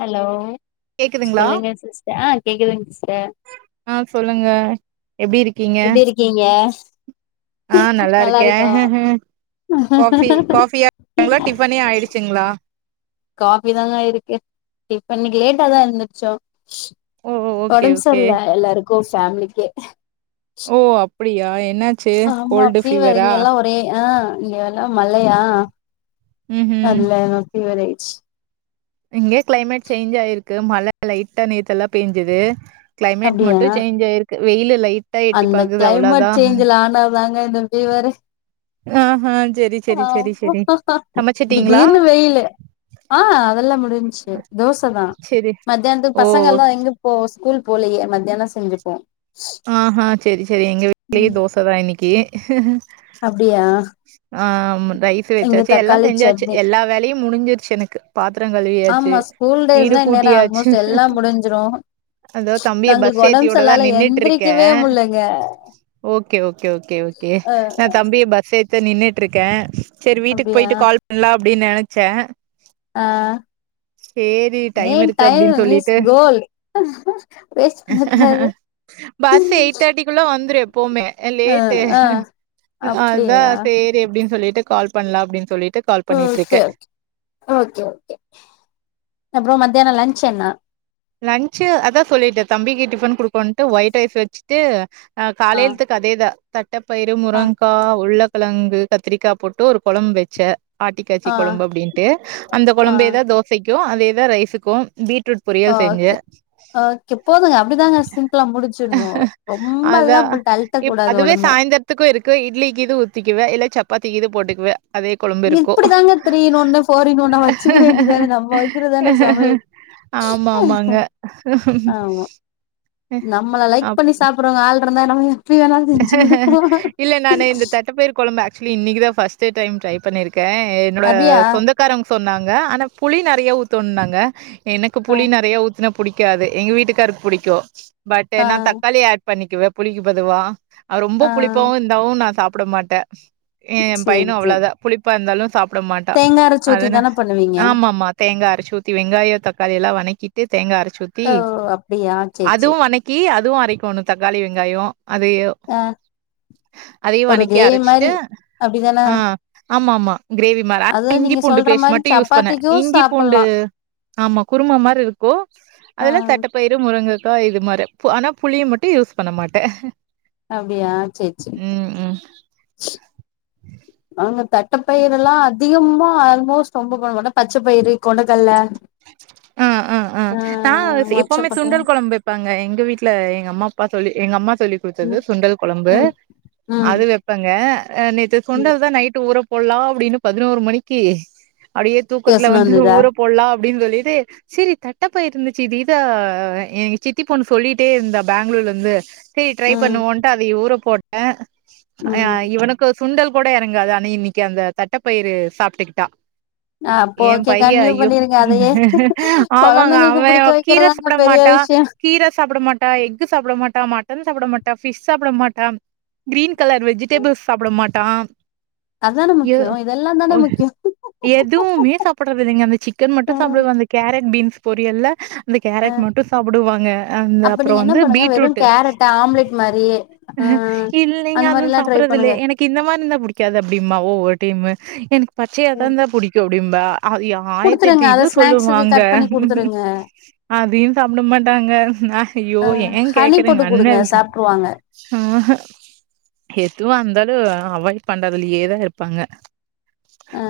Hello கேக்குதுங்களா சொல்லுங்க sister கேக்குதுங் சி ஆ சொல்லுங்க எப்டி இருக்கீங்க எப்டி இருக்கீங்க? ஆ நல்லா நல்லாருக்கே இருக்கோ காஃபி காஃபி [inaudible] டிஃபனே ஆயிடுச்சுங்ளா? காஃபி தாங்க ஆயிருக்கு டிஃப் இன்னக்கி லேட்டா தா எந்துருச்சோ ஓ ஓ ஓகே ஒடம் ஓகே சர்ல எல்லாரு க்கு ஃபேமிலிக்கே புடியா என்னா ஆமா ஃபீவர் இங்க எல்லாம் ஒரே ஆஹ் இங்க எல்லாம் மழையா ம் நல்லா எனக்கு பிவர் இருக்கு இங்கயே கிளைமேட் சேஞ்ச் ஆயிருக்கு மழை லைட்டா நேத்தெல்லாம் பேஞ்சுது கிளைமேட் அப்டியா மட்டும் சேஞ் ஆயிருக்கு வெயிலு லைட் அந்த கிளைமேட் சேஞ்ச்ல ஆனது தாங்க இந்த ஃபீவரே ஆஹ் திடீர்னு வெயில் ஆஹ் அதெல்லாம் முடிஞ்ச்சு தோசை தான் செரி மத்தியானத்துக்கு ஓ பசங்கள் எல்லாம் எங்க போ ஸ்கூல் போலயே மத்தியானம் செஞ்சிப்போம் ஆஹ்ஹ் செரி செரி எங்க வீட்லயும் ம் தோசை தான் இன்னைக்கு ஹ அப்டியா ஆமா ரைஸ் இங்க வச்சாச்சு எல்லாம் தக்காளி செஞ்சாச்சு சட்னி எல்லா வேலையும் முடிஞ்சிருச்சு எனக்கு பாத்திரம் கழுவியாச்சு ஆமா ஸ்கூல் வீடு டேஸ்னா இந்நேரோ கூட்டியாச்சு ஆல்மோஸ்ட் எல்லா முடிஞ்சிரு அதோ தம்பிய பஸ் நாங்களுக்கு ஒடம்பு ஏத்தியுட சரியில்லால தான் நின்ட்டு எந்திரிக்கவே இருக்கேன் முல்லங்க ஓகே ஓகே ஓகே அ நான் தம்பிய பஸ் ஏத்தி நின்னுட்டு இருக்கேன் செரி வீட்டுக்கு போயிட்டு கால் பண்ணலாம் அப்டின்னு நெனைச்சேன் ஆஹ்ன் சேரி என் இருக்கு டைம் அப்டின்னு இஸ் சொல்லிட்டு கோல்ட் வேஸ்ட் பண்ணக்க கூடாது பஸ் எயிட் தேர்டிக்குள்ள வந்துரும் எப்போவுமே ஆ லேட்டு ஆ அப்டியா அதான் சேரி சொல்லிட்டு போய்ட்டு கால் பண்ணலாம் அப்படின்னு சொல்லிட்டு கால் பண்ணிட்டு இருக்கே ஓக்கே ஓக்கே அப்புறம் மத்தியானோம் லன்ச் சென்னா லன்சு அதான் சொல்லிட்டேன் தம்பிக்கு டிஃபன் குடுக்கனும்ட்டு ஒயிட் ரைஸ் வச்சிட்டு ஆஹ் ஆ காலையிலத்துக்கு அதேதான் தட்டப்பயிறு ஆ முருங்கைக்காய் உருளை கிழங்கு கத்திரிக்கா போட்டு ஒரு குழம்பு வச்சேன் ஆட்டிக்காச்சி ஆ குழம்பு அப்படின்ட்டு அந்த ஆ குழம்பேதான் தோசைக்கு அதேதா ரைஸுக்கு பீட்ரூட் பொரி ஓகே ஓகே போதுங்க அப்டிதாங்க சிம்பிளா முடிச்சிட்ணு ரொம்பல்லா அதா போட்டு அழ்ட்ட கூடாது அதுவே ஒடம்ப சாய்ந்தரத்துக்கு இருக்கு இட்லிக்கு இது ஊத்திக்குவே இல்ல சப்பாத்தி திக்கு போட்டுக்குவே அதே கொழம்பு இருக்கு இப்டிதாங்க திரீன் ஒன்னு ஃபோரின் ஒன்னு வச்சுக்க வேண்டியதானே நம்ம வைக்குறதானே சமயல் ஆமா ஆமாங்க ஆமா நம்மள அப் லைக் பண்ணி சாப்பிடுறவங்க ஆள் இருந்தா [unintelligible] செஞ்சு குடுக்கலா இல்ல நானு இந்த தட்டப்பயிர் கொழம்பு ஆக்சுவலி இன்னைக்கு தா பர்ஸ்ட்டு டைம் ட்ரை பண்ணியிருக்கே இருக்கே என்னோட அப்டியா சொந்தக்காரங் சொன்னாங்க ஆனா புளி நெறய ஊத்துவுன்னாங்க எனக்கு ஆ புளி நெறய என்ன புடிக்காது எங்க வீட்டுக்காருக்கு புடிக்கு பட் ஆ நா தக்காளி ஆட் பண்ணிக்குவே புளிக்கு பதுவா அது ரொம்போ ஆ புளிப்பாவு இருந்தாவு நா சாப்ப உடமாட்டே ஏ சேரி பையனு அவ்ளோ சேரி தா புளிப் புளிப்பா இருந்தாலு சாப் சாப்ட மாட்டா தேங்கா அரச்சு ஊத்தி அதன தான பண்ணுவீங்க ஆமா மா தேங்கா அரச்சு ஊத்தி வெங்காய தக்காளி எல்லா வனக்கி தேங்கா அரச்சி ஊத்தி ஓ அப்டியா சேரி அதுவு சேரி வனக்கி அது அதுவு அரைக்கோணு தக்காளி வெங்காயோ அது ஆ அதையு ஒரு வணக்கி கிரேவி அரச்சிட்டு மாரி அப்டிதான ஆ ஆமா ஆமா கிரேவி மாரி அப்ப அதாவது இஞ்சி நீங்க பூண்டு சொல்ற பேஸ்ட் மாரி மட்டு யூஸ் பண்ணு சப்பாத்திக்கு இஞ்சி பூண்டு சாப்புட்லா ஆமா குருமா மாரி இருக்கு ஆ அதுல தட்டப்பயிரு முருங்க இது மாரி ஆனா புளிய மட்டு யூஸ் பண்ண மாட்டே அப்டியா சேரி சேரி ம் ம் அவுங்க த பட்டப்பயிரெல்லா அதிகமா ஆல்மோஸ்ட் ரொம்போ போடமாட்டே பச்சபயிறு கொண்டக்கல்ல ஆ ஆ ஆ நா எப்பவுமே மொச்சக்கொட்ட சுண்டல் கொழம்பு வெப்பாங்க எங்க வீட்ல எங்க அம்மா அப்பா சொல்லி எங்க அம்மா எங்க அம்மா சொல்லி் குடுத்தது ம் சுண்டல் கொழம்பு ம் ம் அது வெப்பங்க நேத்து ம் சுண்டல் தா நைட் ஊற போலா அப்டின்னு பதினோரு மணிக்கு அப்டியே தூக்கத்துல யோசன வந்து வந்ததா ஊற போல்லா அப்டின் சொல்லிட்டு செரி தட்டப்பயிறு இருந்துச்சு இது இதா எ சித்தி பொண்ணு சொல்லிட்டே இருந்தா பேங்ளூர்லந்து சே ட்ரை ம் பண்ணுவோன்ட்டு அதை ஊற போட் ட ஆ ம் இவனுக்கு சுண்டல் கூட எறங்காது ஆனா இன்னக்கி அந்த தட்டப் பயிறு சாப்டுக்கிட்டா ஆ அப்ப ஓகே கண்டினியூ பண்ணிரு ஆமாங்க அவ புடிக்க கீர வைக்கிறதாங்க சாப்ட பெரிய மாட்டா விஷயோ கீர சாப்புட மாட்டா எக்கு சாப்புட மாட்டா மட்டன் சாப்புட மாட்டா ஃபிஷ் சாப்புட மாட்டா கிரீன் கலர் வெஜிடபிள்ஸ் சாப்புட மாட் டா அதான எ முக்கியோ இதெல்லா தான அ முக்கியோ எதுவுமே சாப்புட்றதில்லங்க அந்த சிக் கன் மட்டு ஆ சாப்டுவா அந்த கேர ட் பீன்ஸ் பொரியல்ல அந்த ஆ கேரட் மட்டு சாப்புடுவாங்க அந்த அப்ப அப்றொ நீங்க என்ன வந்து பண்ணுங்க வெறு பீட்ரூட்டு கேரட் ஆம்லெட் மாரி ஆ இல்லெங்க அந்த அதுவு மாரிலா ட்ரை சாப்புறதில்ல பண்ணுங்க எனக்கு இந்த மார்ருந்தா புடிக்காது அப்டிம்பா ஒவ்வொரு டைமு எனக்கு பச்சையாதா இந்தா புடிக்கு அப்டிம்பா அதி ஆயிர தெட்டு குடுத்துருங்க அத இது ஸ்நாக்ஸுக்கு சொல்லுவாங்க கட் பண்ணி குடுத்துருங்க அதையு சாப்ட மாட்டாங்க ஐயோ ஏ ஹனி கேக்குறீங்க போட்டு அன் குடுங்க எல்தி சாப்ட்ருவாங்க ஆஹ எதுவாந்தா அவாய்ட் பண்றதுலயே தா இருப்பாங்க ஆ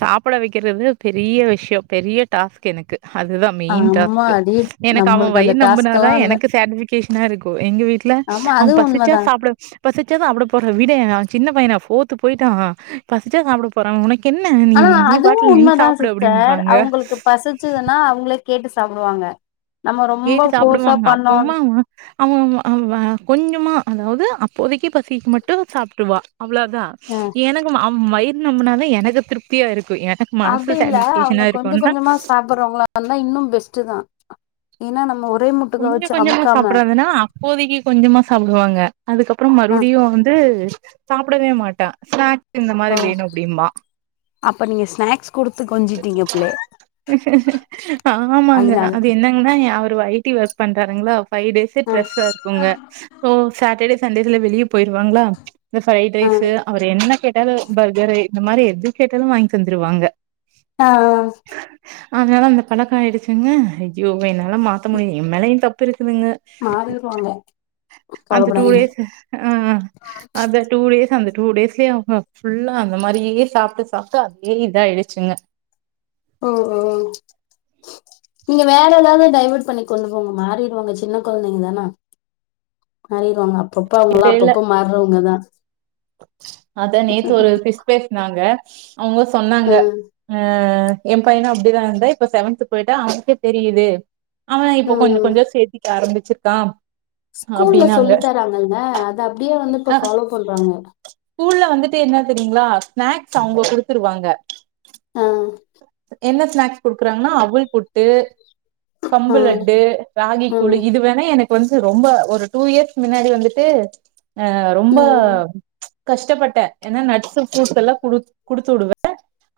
சாப்புட வக் கிறது பெரிய விஷ்யொ பெரிய டாஸ்க் எனக்கு அதுதா மெயின் டாஸ்க்கு ஆம்மாடி எனக்கு அவ நம்மளுக்கு அந்த வயிறு நம்புனாதா டாஸ்க்கெல்லா இல்ல எனக்கு சேட்டிஸ்ஃபி கேஷனா இருக்கு எங்க வீட்ல ஆமா அவ அதுவு பசிச்சா உண்மதா சாப்ட பசிச்சா சாப்ட போறா விடே அவ சின்ன பையன [unintelligible] போயிட்டா பசுச்சா சாப்புட போறா உனக் கென்ன ஆனா நீம் நீ பாட் அதுவு உண்மதா சிஸ்டர் அவுங்களுக்கு பசிச்சதுன்னா அவுங்ளே கேட்டு சாப்டுவாங்க நம்ம ரொம்ப கேட்டு ஃபோர்ஸா சாப்புடுவாங்க பண்ணோன் அப்பவ்மா அவ அவ அவ கொஞ்சமா அதாவ் து அப்போதைக்கு பசிக்கு மட்டு சாப்புடுவா அவ்வளோதா அ எனக்கு ம அம் ம் வயிர் நம்புனாதா எனக்கு திருப்தியா இருக் அப்டி இல்ல அவங்க கொஞ்ச கொஞ்சமா சாப்புர்றவங்களா இந்தா இன்னும் பெஸ்டுதா ஏன்னா நம்ம ஒர் கொஞ்ச கொஞ்சமா சாப்புடுறதுன்னா அப்போதைக்கு கொஞ்சமா சாப்புடுவாங்க அதுக்கப்புறோ அ மறுபடியு வந்து சாப் ப்படவே மாட்டா ஸ்நேக் இந்த மாரி ஓ வேணு அப்டிம்பா அப்ப நீங்க ஸ்நாக்ஸ் குடுத்து கொஞ்சிட்டீங்க புள்ளைய ஆமாங்க அதனால அது தா என்னங்கன்னா [unintelligible] ட்டு வாய் தி ஒர்க் பண்றாருங்களா ஃபைவ் டேஸ்ஸு அ டிரெஸ்ஸா இருக்குங்க ஓ சாட்டடே சண்டேஸ்ல வெளியப் போயிருவாங்களா இந்த ஃரைட் ரைஸ்ஸு அ அவரு என்ன கேட் எதாவது பர்கரு இந்த மாரி எது கேட்டாலு வாங்கி தந்துருவாங்க ஆ அதனால அந்த பழக்கோ ஆயிடுச்சுங்க ஐயோ என்னால மா த்த முடியு எம் மேலையு தப்பு இருக் துனுங்க மாறிருவாங்க அந்த டூ கவலப்படாதீங்க டேஸ்ஸுஅ அந்த டூ டேஸ்ஸு அந்த டூ டேஸ்லயே அவங்க ஃபுல்லா அந்த மாரியே சாப்டு சாப்டு அதே இதாயிடுச்சுங்க ஓ ஓ நீங்க வேற எதாவது டைவட் பண்ணி கொண்டு போங்க மாறிருவாங்க சின்ன கொழந்தைங்கதான மாறிருவாங்க அப்பப்ப அவங்கலா அப்பப்ப மார்றவங்கதா அதா நேத்து ஒரு சிஸ் பேஸ்னாங்க அவங்க அ சொன்னாங்க ஆ எம் பையனு அப்டிதா இருந்தா இப்ப செவன்த்து போயிட்டா அவனுக்கே தெரியுது அவ இப்போ அ கொஞ்சோ கொஞ்சோ சேத்திக்க ஆரம்பிச் ச்சுட்டாம் ஸ்கூல்லல சொல்லி தராங்கங்க அத அப்டியே வந்து இப்ப அ ஃபாலோ பண்றாங்க ஸ்கூல்ல வந்துட்டு என்ன தெரியுங்களா ஸ்நேக்ஸ் அவங்க குடுத்துருவாங்க ஆ என்ன ஸ்நேக்ஸ் குடுக்குறாங்கன்னா அவுள் புட்டு அ கம்பு லட்டு, ராகி கூழு ம் இது வேண்ணா என க்கு வந்து ரொம்ப ஒரு டூ இயர்ஸ் முன்னாடி வந்துட்டு ஆ ரொம்ப ம் கஷ்டப்பட்டே ஏன்னா நட்ஸு, ஃப்ரூட்ஸு எல்லாம் குடு குடுத்து விடுவே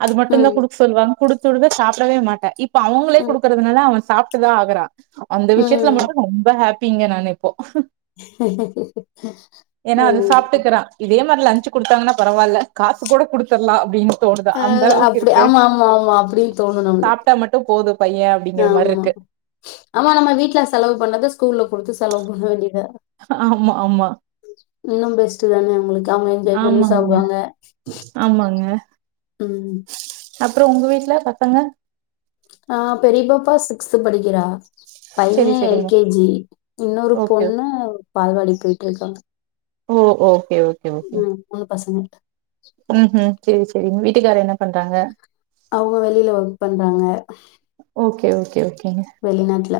அது மட்டுந்தா ம் குடுக்க சொல்வாங் குடுத்து விடுவே சாப்படவே மாட்டா இ ப்ப அவங்களே ம் குடுக்கறதுனால அவ சாப்ட்டுதா ஆகறா அந்த விஷயத்துல ம் மட்டு நா ரொம்ப ஹா ப்பிங்க நானு இப்போ ம் ஏன்னா அது சாப்ட்டுக்கிறா இதே ஹும் மாரி லன்ச்சு குடுத்தாங்கன்னா பரவால்ல காசு கூட குடுத்தர்லா அப்டினு ஆ அப்டி ஆமா ஆமா ஆமா அப்டின்னு தோணு நமக்கு. சாப்ட்டா மட்டு போது பைய அப்டிங்கிற மாரி ஆமா இருக்கு ஆமா நம்ம வீட்ல செலவு பண்ணத ஸ்கூல்ல குடுத்து செலவு பண்ண வேண்டிய துதா ஆமா ஆமா இன்னு பெஸ்ட் தான நம்மளுக்கு அவங்க என்ஜாய் பண்ணி ஆமாங்க சாப்டுவாங்க ஆமாங்க ம் அப்றோ உங்க வீட்ல பசங்க ஆ பெரிய பாப்பா சிக்ஸ்த்து படிக்கிறா பைய செரி எல் செரிங்க கே ஜி இன்னொரு ஓகே பொண்ணு பால்வாடி போயிட்ருக்காங்க. ஓ ஓகே ஓ ம் மூணு பசங்க ம் ஹும் சேரி சேரிங்க வீட் டுக்கார்ரு என்ன பண்றாங்க? அவுங்க வெளில ஒர்க் பண்றாங்க. கே ஓகே ஓகே என்ன வெளிநாட்டுல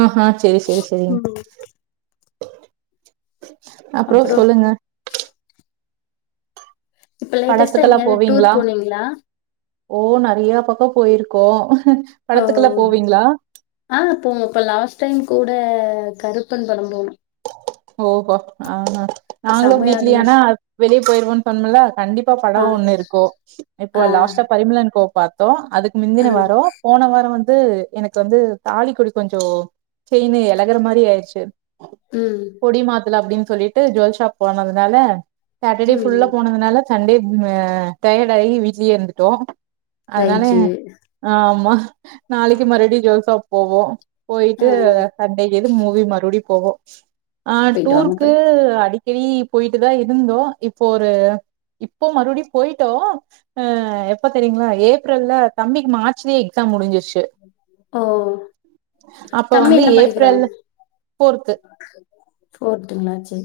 ஆ ஹா செரி செரி செரிங் ம் அப்றோ அப்புறம் சொல்லுங்க இப்ப லேட்டஸ்ட்டா படத்துக்கெல்லா எங்கேயாவது டூர் போவீங்களா? போனீங்ளா ஓ நெறய பக்கோ போயிருக்கோ ஓ ஆ போங்கப்ப ல அவ டைம் கூட கருப்பன் படோ போனோ ஓகோ ஆஹ நாங்களு செமையா வீக்ளி ஆனா இருந்துச்சு வெளிய போயிருவன்னு பன்னல கண்டிப்பா படோ ஆ ஒன்னு இருக்கு ஆ இப்போ லாஸ்ட்டா பரிமளா அன் கோ பாத்தோ அதுக்கு ஆ முந்தின வாரோ போன வாரோ வந்து வந்து எனக்கு வந்து தாலிக்கொடி கொஞ்சோ செயின் எழகுற மாரி ஆயிர்ச்சு ம் கொடி மாத்தாலா அப்டின் சொல்லிட்டு ஜொல்ஷாப் போணது னால சாட்டர்டே ம் ஃபுல்லா போனதுனால சண்டே டயட் ஆகி வீட்லேயே இருந்துட்டோ அதனால ரைட்டு ஆமா நாளைக்கு மருபடி ஜோசப் போவோ ஆ போயிட்டு சண்டே எது மூவி மறுபடி போவோ ஆ போயிட்டு வாங்க டூர்க்கு போயிட்டு வாங்க. அடி டேலி போயிட்டு தா இருந்தோ இப்போ ஒரு இப்போ மறுபடியு போயிட்டோ அ எப்ப தெரியுங்ளா ஏப்ரல்ல தம்பிக்கு மார்ச்லே எக்ஸாம் முடிஞ்சு ஓ அப்ப தம்பி வந்து என்ன ஏப்ரல் ஃபோர்த்து போட்டுங்ளா சரி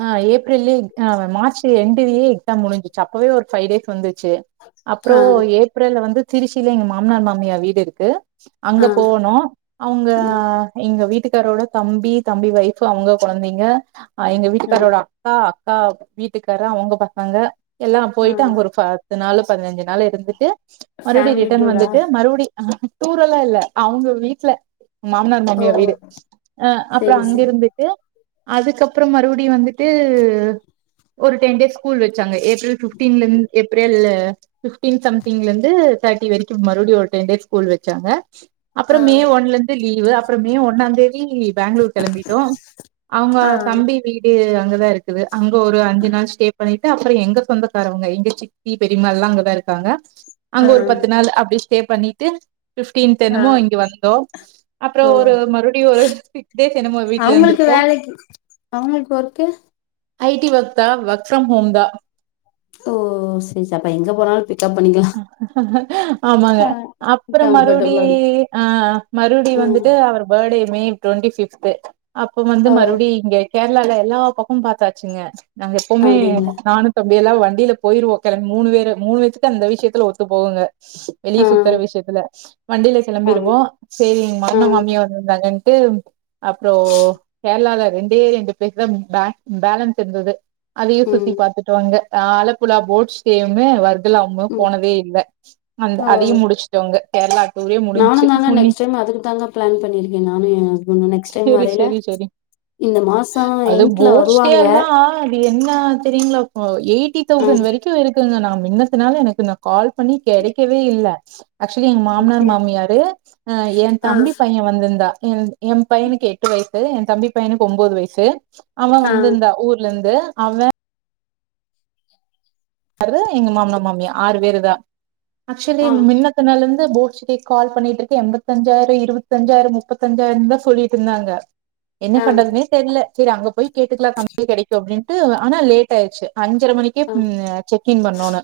ஆ ஏப்ரலி ஆ மார்ச் என்டுலயே எக்ஸாம் முடிஞ்சு அப்பவே ஒரு பைவ் டேஸ் வந்து அப்றோ ஆ ஏப்ரல்ல வந்து திருச்சியில எங்க மாமனார் மாமியார் வீடு இருக்கு அங்க ஆ போவனு அவுங்க ம் எங்க வீட்டு வீட்டுக்காரோட தம்பி தம்பி வய்ஃபு அவுங்க கொழந்தைங்க ஆ காரோட அக்கா கா வீட்டுக்காரு அவுங்க பசங்க எல்லா ஆ போயிட்டு அங்க ஒரு ப பத்து நாலு பதினஞ்சு நாள் இருந்துட்டு மறுபடி ஃபேமிலி ரிட்டன் டூரா வந்துட்டு மறுபடி டூரல்லா இல்ல அவுங்க வீட்ல மாமனார் ஓ மாமியார் வீடு அ அப்புறம் செரி அங்க செரி இருந்துட்டு அதுக்கப்றம் மறு படி வந்துட்டு ஒரு டென் டேஸ் ஸ்கூல் வச்சாங்க ஏ பிப்டீன் லந்து ஏப்ரல்ல பிப்டீன் சம்திங்ல இருந்து தேட்டி வரிக்கும் மறுடி ஒரு டென் டேஸ் ஸ்கூல் வச்சாங்க அப்ற ஆ மே ஒன்ல இருந்து லீவு அப்ற மே ஒன்னாந்தேதி தி பெங்களூர் கெளம்பிட்டோம் அவுங்க ஆ தம்பி வீட் அங்கதான் இருக்குது அங்க ஒரு அஞ்சு நாள் ஸ்டே பண்ணிட்டு அப்ற எங்க சொந்தக்காரவங்க எங்க சித்தி பெரியம்மா எல்லா அங்கதான் இருக்காங்க அங்க ஆ ஒரு பத்து நாள் அப்டி ஸ்டே பண்ணிட்டு பிப்டீன்த் ஆ என்னமோ இங்க வந்தோம் அப்ற ஓ ஒரு மறுடியும் ஒரு சிக்ஸ் டேஸ் என்னமோ வீட்ல இருந்திருப்போம் ஓகே ஐ டி ஒக் தா ஒக் ஃபிரம் ஹோம்தா ஓ சரி அப்ப எங்க போனாலும் பி ஆமாங்க ஆ அப்ற மறுவுடி கம்ஃபர்டபுளா இருக்கு ஆ மறுவுடி ஆ வந்துட்டு அவர் பேடே மே டுவெண்டி பிப்து அப்ப வந்து ஓ மறுவுடி இங்கே கேரளால எல்லா பக்கமும் பாத்தாச்சுங்க நாங்க எப்வுமே அப்டிங்களா நானுத்த அப்டியல்லா வண்டில போயிருவோம் கொளம்பி மூணு பேரு மூணு பேத்துக் த இந்த விஷயத்துல ஒத்து போகுங்க வெளிய ஆ சுத்தற விஷயத்துல வண்டில அப்டி கெளம்பிருவோம் சேரி எங்க ஆ மாமனார் மாமியார் வந்திருந்தாங்க டு அப்ற கேரளால ரெண்டே ரெண்டு பிளேஸ் தான் பே பேலன்ஸ் இருந்தது அதயும் சுத்தி ம் பாத்துடோம் அங்க ஆ ஆழப்புலா போட் ஸ்டே ஒன்னு வர் இதுல அவுங்களு ம் போனதே இல்ல அந்த ஓ அதயு முடிச்சுட்டாங்க கேரளா டூரே நானு முடிஞ்ச்சு தாங்க உன்னி நெக்ஸ்ட் டைம் அதுக்கு தாங்க பிளான் பண்ணிருக்கே நானு ஹஸ்பண்டு நெக்ஸ்ட் டைம் செரி வரையில செரி செரி இந்த மாசோ அது எண்ட்ல போட்ஸ்டே வருவாங்க அல்ல அது என்ன [unintelligible] ஏயிட்டி ஆ தௌசண்ட் வரைக்கு இருக்குங்க நாம என்ன சொன்னாலு ஒனக்கு நா கால் பண்ணி கெடைக்கவே இல்ல ஆக்சுவலி எங்க மாமனார் அப்டியா மாமியாரு அ எ ஆ தம்பி பைய வந்திருந்தா ம் எ பையனுக்கு எட்டு வயசு எ தம்பி பையனுக்கு ஒம்போது வயசு அவன் ஆ வந்திருந்தா ஊர்ல இருந்து அதா எங்க மாமனார் மாமியா ஆறு பேருதா ஆக்சுவலி ஆ மின்னத்தினால இருந்து போ கால் பண்ணிட்டு இருக்கே எண்பத்தஞ்சாயிர இருபத்தஞ்சாயிர முப்பத்தஞ்சாயிர தா சொல்லிட்டு இருந்தாங்க என்ன ஆ பண்றதுன்னே தெரியல சரி அங்க போய் கேட்டுக்லா கம்பமி கெடைக்கு அப்டின்னு இது ஆனா லேட் ஆயிடுச்சு அஞ்சர மணிக்கே ஆ உ பண்ணோன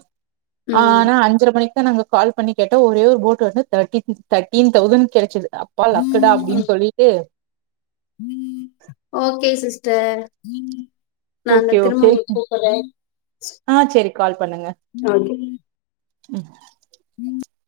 ம் ஆனா அஞ்சர நாங்க கால் பண்ணி கேட்டோ ஒரே ஒரு போட் வந்து த தட்டின் தௌசண்ட் கெடச்சது அப்பா லக்குடா அப்டின்னு சொல்லிட்டு ட்ட நா அந்த ஓகே திரும்ப ஓகே ஒங்கள கூப்புறே ஆ சரி ஓகே உம் நீ